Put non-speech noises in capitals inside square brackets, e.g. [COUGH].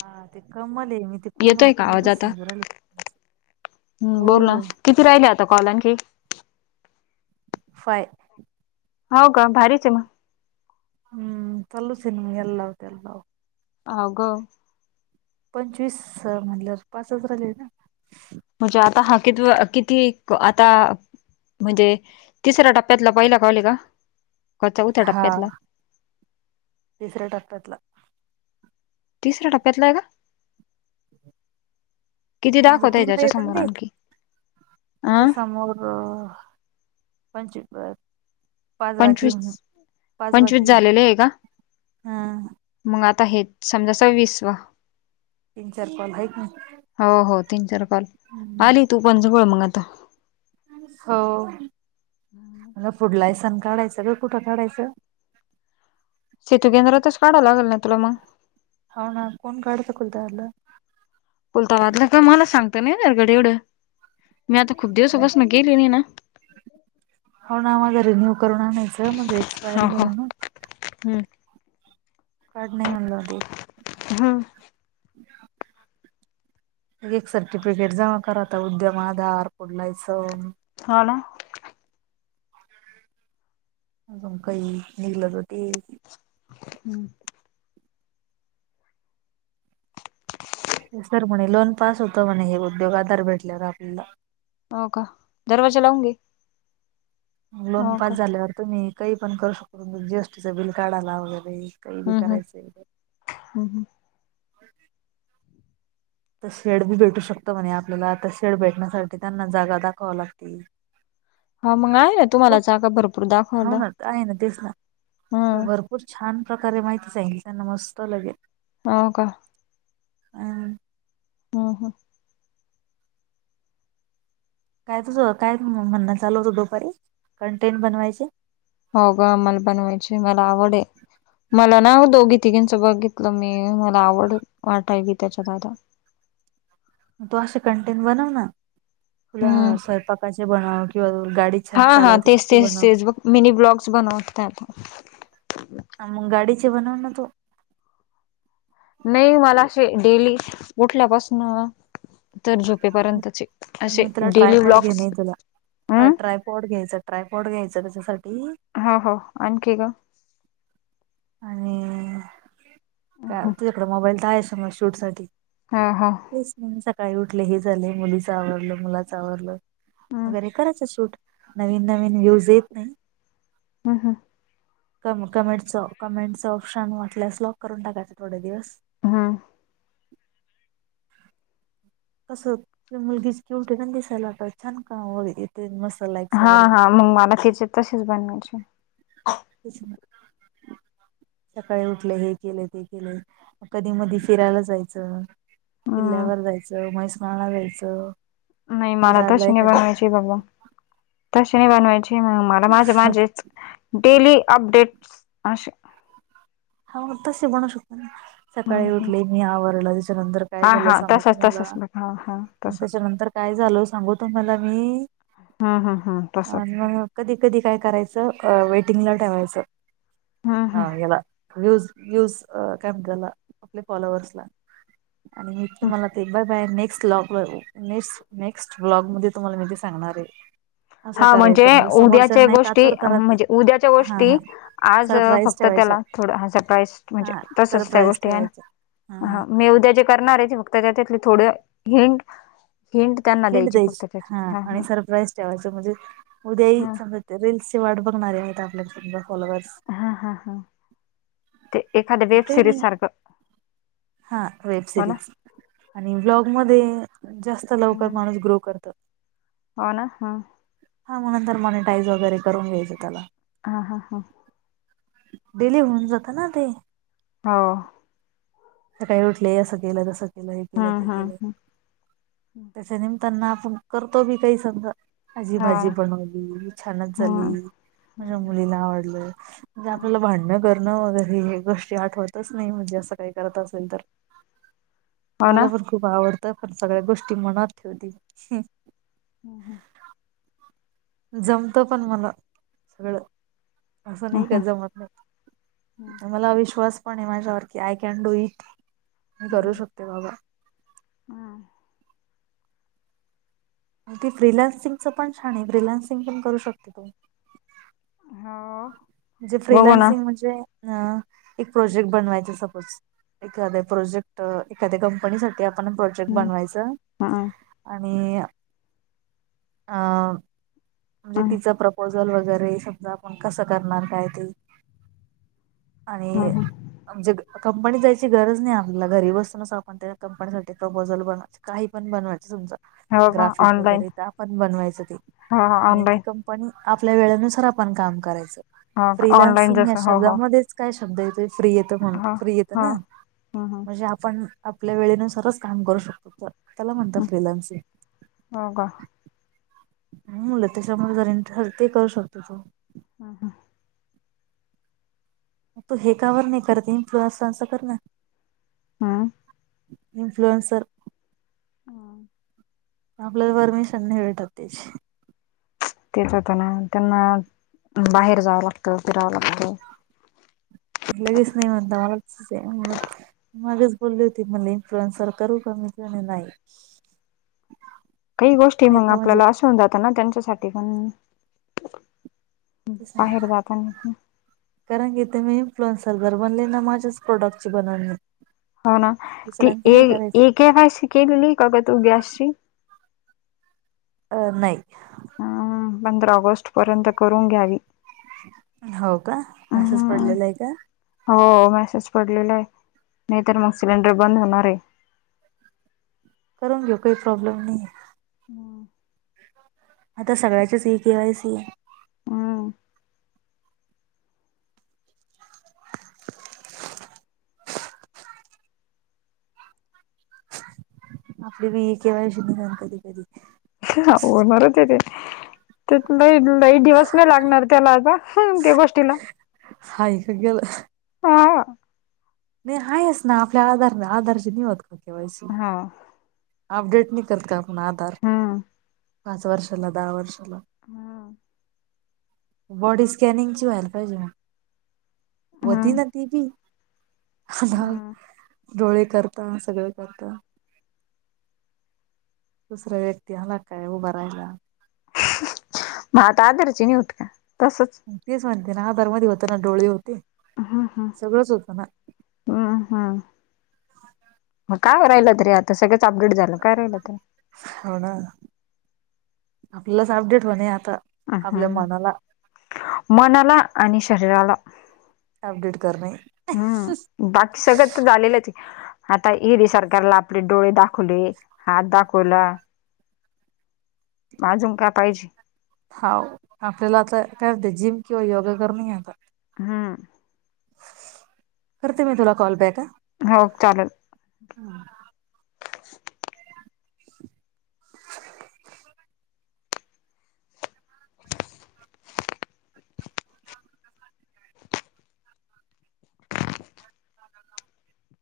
हा ते कमल आहे मी ते कोमल येतोय का आवाज कोमलच आता? सांगू राहिलो हम्म हो बोल ना हो. किती राहिले आता कॉल आणखी? फाय हो का भारीच हे मग, हम्म चालूच हे नवं ह्याला लाव त्याला लाव. हा ग पंचवीस म्हणलं पाचच राहिले ना, म्हणजे आता हा कि किती आता म्हणजे तिसऱ्या टप्प्यातला पहिला कॉल हे का? का चौथ्या हा टप्प्यातला? तिसऱ्या टप्प्यातला. तिसऱ टप्प्यातला आहे का? किती म्हणजे दाखवत आहे तीनदा त्याच्या येत ना समोर ते आणखी, अ त्याच्या समोर, [UNINTELLIGIBLE] पाच बाकी म्हण पंचवीस पाच पंचवीस बाकी झालेले आहे का? हम. मग आता हेच समजा सव्वीसवा तीन चार कॉल आहेत ना. हो हो तीन चार कॉल हम्म, आले [UNINTELLIGIBLE] मग आता. हो मला फुड लायसन काढायंच ग कुठं काढायचं? सेेतू केंद्रातच काढवं लागल ना तुला मग, हो ना कोण काढत [UNINTELLIGIBLE] [UNINTELLIGIBLE] मला सांगत ना गड एवढं मी आता खूप दिवस बसन गेली नाही ना. हो ना माझा रिन्यू करून आणायचं माझं एक्सपायर हो हो झालं ना. हम्म काढ नाही म्हणलवते, हम्म. [INAUDIBLE] एक सर्टिफिकेट जमा करात उद्यम आधार. [UNINTELLIGIBLE] हा ना अजून काही निघलं तर ते हम्म सर म्हणे लोन पास होत म्हणे हे उद्योग आधार भेटल्यावर आपल्याला, हो का, दरवाजा लावून घे. लोन हो का पास झाल्यावर तुम्ही काही पण करु शकता, जी एस टीच बिल काढाला वगैरे, काही विचारायचं काय? हम हम तर शेड बी भेटू शकत म्हणे आपल्याला तर शेड भेटण्यासाठी त्यांना जागा दाखवाव लागती. हा मग आहे ना तुम्हाला जागा भरपूर हो दाखवाला. ना आहे ना तेच ना भरपूर छान प्रकारे माहिती सांगितली त्यांना मस्त लगे हाव का, हं. ह ह... काय तुझं काय म्हण चालू होतं दुपारी? कंटेंट बनवायचे. हो गं मला बनवायची मला आवड आहे. मला ना दोघी- तिघींचा बघितलं मी, मला आवड वाटायला त्याच्या आता. मग असे कंटेन बनव ना, तुला हम्म स्वयंपाकाचे बनव किंवा गाडी छान चालावते त्याचे बनव. मनी ब्लॉग्स बनवते आता. मग गाडीचे बनव न तू. नाही मला असे डेली उठल्यापासून तर झोपेपर्यंतचे असे डेली ब्लॉक्स अ ट्रायपॉड घ्यायचा, ट्रायपॉड घ्यायच त्याच्यासाठी हो हो, आणखी ग? आणि, तुझ्याकडं मोबाईल तर आहे मग शूट साठी. हा हा. तेच सकाळी उठले हे झाले मुलीच आवरलं, मुलाच आवरलं, हम्म वगैरे करायचं शूट. नवीन नवीन व्ह्यूज येतं नाही. ह हं. क कमेंटचं -कमेंटचं ऑप्शन वाटल्यास लॉक करून टाकायचं थोडे दिवस. हा. कसं ती मुलगीच क्यूट दिसायला आता छान का बोलते. [UNINTELLIGIBLE] हा हा, मग मला तिचे तसेच बनवायचे. सकाळी उठले हे केलं, ते केलंय. कधी -मधी फिरायला जायचं, हम्म किल्ल्यावर जायचं. [UNINTELLIGIBLE] नाही मला दादला तशी नाही एखाद्या बनवायची बाबा, तशी नाही बनवायची मग मला माझे माझेच डेली अपडेट्स असे हो ना, तशी बनवू शकतो ना. हम्म सकाळी हम्म उठले मी आवरलं त्याच्यानंतर काय हा झालं हा सांगु तुम्हाला? [UNINTELLIGIBLE] त्याच्यानंतर काय झाल सांगू तुम्हाला मी? ह हा, तसच. आणि मग कधी- कधी काय करायचं वेटिंग ला ठेवायचं, हम्म ह हम्म याला व्ह्यूज, व्ह्यूज, क काय म्हणतेत त्याला आपले फॉलोवर्सला. आणि हे तुम्हाला ते बघ अं नेक्स्ट ब्लॉग वर, नेक्स्ट -नेक्स्ट ब्लॉग मध्ये तुम्हाला मी सांगणार आहे. असं हा म्हणजे करायचं उद्याच्या समोरच्यांना एक गोष्टी आतुरता राहते म्हणजे उद्याचा हा हा गोष्टी आज सरप्राईज फक्त ठेवायच्या त्याला थोड सरप्राई म्हणजे हा तसच त्या सरप्राईज गोष्टी आहे ठेवायच्या हा ना, मी उद्याचा गोष्टी करणार आहे फक्त त्या त्यातले थोड हिंट- हिंट त्यांना द्यायचे फक्त त्याच्या हा. च म्हणजे, उद्याही हा समजा रीलल्सची वाट बघणारे आहेत आपल्याला समजा फॉलोअर्स. हा हा हा, ते एखाद्या वेब काही सिरीज नाही सारखं. हा वेब हो ना. सिरीज आणि ब्लॉग मध्ये जास्त लवकर माणूस ग्रो करत. होना हा. हा मग नंतर मॉनिटाईज वगैरे, करून घ्यायचं त्याला. हा हा हा. डिले होऊन जात ना ते. हो. सकाळी उठले असं केलं, तसं केलं हे केलं ते हम्म हम्म केलं. हम्म. तेच्या निमताना आपण करतो, बी काही समजा. आजी हो भाजी ना. बनवली, छानच झाली. हम्म हम्म माझ्या हम्म. मुलीला आवडलं म्हणजे, हा. आपल्याला भांडण. करणं वगैरे हे गोष्टी आठवतच नाही, म्हणजे असं काही करत असेल तर. हो ना मला पण खूप आवडतं पण, सगळ्या गोष्टी मनात ठेवली. हम हम. जमतं पण मला सगळं. असं हम्म नाही का, हम्म. जमत नाही मला अ विश्वास. पण माझ्यावरती आय कॅन डू इट, मी करू शकते बाबा. अं. ती फ्रिलान्सिंगच पण छान आहे, फ्रीलांन्सिंग पण करू शकते तू. हो बघू ना फ्रिलान्सिंग म्हणजे? अ एक प्रोजेक्ट बनवायचा सपोज. एखाद्या प्रोजेक्ट, एखाद्या कंपनीसाठी आ आपण प्रोजेक्ट हम्म बनवायचं हम्म आणि, आ.. मं. म्हणजे हम्म तिचा प्रपोझल वगैरे, समजा आपण कसं करणार काय ते. आणि, हम्म. म्हणजे कंपनीत जायची गरज नाही आपल्याला, घरी बसूनच आपण ते कंपनीसाठी प्रपोजल बन काही पण बनवायचं तुमचं, हो का ग्राफिक ऑनलाईन वगैरे तर आपण बनवायचं ते. हो हो आणि ती ऑनलाईन कंपनी आपल्या वेळेनुसार आपण काम करायचं, हो का ऑनलाईन फ्रीलान्सिंग या जस हो हो शब्दामध्येच. काय शब्द येतोय फ्री येतो म्हणून, हो फ्री येतं हो ना हम्म हम्म म्हणजे आप आपण आपल्या वेळेनुसारच काम करू शकतो, तर त्याला म्हणतात हम्म. फ्रिलान्सीग. हो का. मुलं त्याच्यामुळे जरी, ते करू शकतो तो. ह ह. मग तू हे का बर नाही करते, इन्फुलरन्स कर ना. हं. इन्फ्लुएन्सर. आ. आपल्याला परमिशन नाही भेटत त्यांची. तेच आता ना, त्यांना बाहेर जावं लागतं फिरावं लागत. लगेच नाही [UNINTELLIGIBLE] मागेच बोली होती मले इनफ्ल्युरन्स करू का, मी चं म्हणले नाही. [INAUDIBLE] काही गोष्टी मग, नाहीत म्हणजे आपल्याला अशा होवून जातं ना त्यांच्यासाठी पण. तसं नाय. बाहेर जाताना कारण की तुमी इन्फ्लुअन्सर बनले ना, माझ्याच प्रोडक्टची बनल मी. हो ना, ती ए ए केवायसी केलेली का गं तू गॅसची. अ नाही. हम्म पंधरा ऑगस्ट पर्यंत करून घ्यावी. हो का असेच हम्म पडलेलाय का? हो मॅसेज पडलेलाय, नाही तर मग सिलेंडर बंद होणारय. करून घेऊ काही प्रॉब्लेम नाही. हम्म. आता सगळ्याचीच ई केवायसीय हम्म. आपली बी ईकेवायशी निगल कधी कधी. होणारचय ती त्यात लयलय दिवस नाही लागणार त्याला आता हा ते गोष्टीला हाय का गेलं हम् नाही आहेच ना आपल्या आधारला आधारशी नाही होत का केवायशी हो. अपडेट नि करत का आपण आधार हम्म पाच वर्षाला दहा वर्ष बर हम्म बॉडी स्कॅनिंगची व्हायला पाहिजे होती ना ती बी. आता हम्म डोळे करता सगळं करता दुसऱ्या व्यक्ती आला काय उभं राहायला. मग आता आदरचीणी होत का तसच. तेच म्हणते ना आधार मध्ये होत ना डोळे होते हम्म हम्म सगळंच होतं ना. हम्म हम्म मग काय राहिल तरी आता सगळंच अपडेट झालं. हला काय राहिल ते हो ना आपल्यालाच अपडेट होणे आता. हम् आपल्या मनाला हम् मनाला आणि शरीराला अपडेट करणे. अ ह हम्म बाकी सगळं तर झालेलंच आहे. आता ईडी सरकारला आपले डोळे दाखवले हात दाखवला. आजून काय पाहिजे. हाव आपल्याला आता कायत जिम किंवा योगा करून घेता हम्म. करते मी तुला कॉल बॅक ह हो चालेल. हम् टड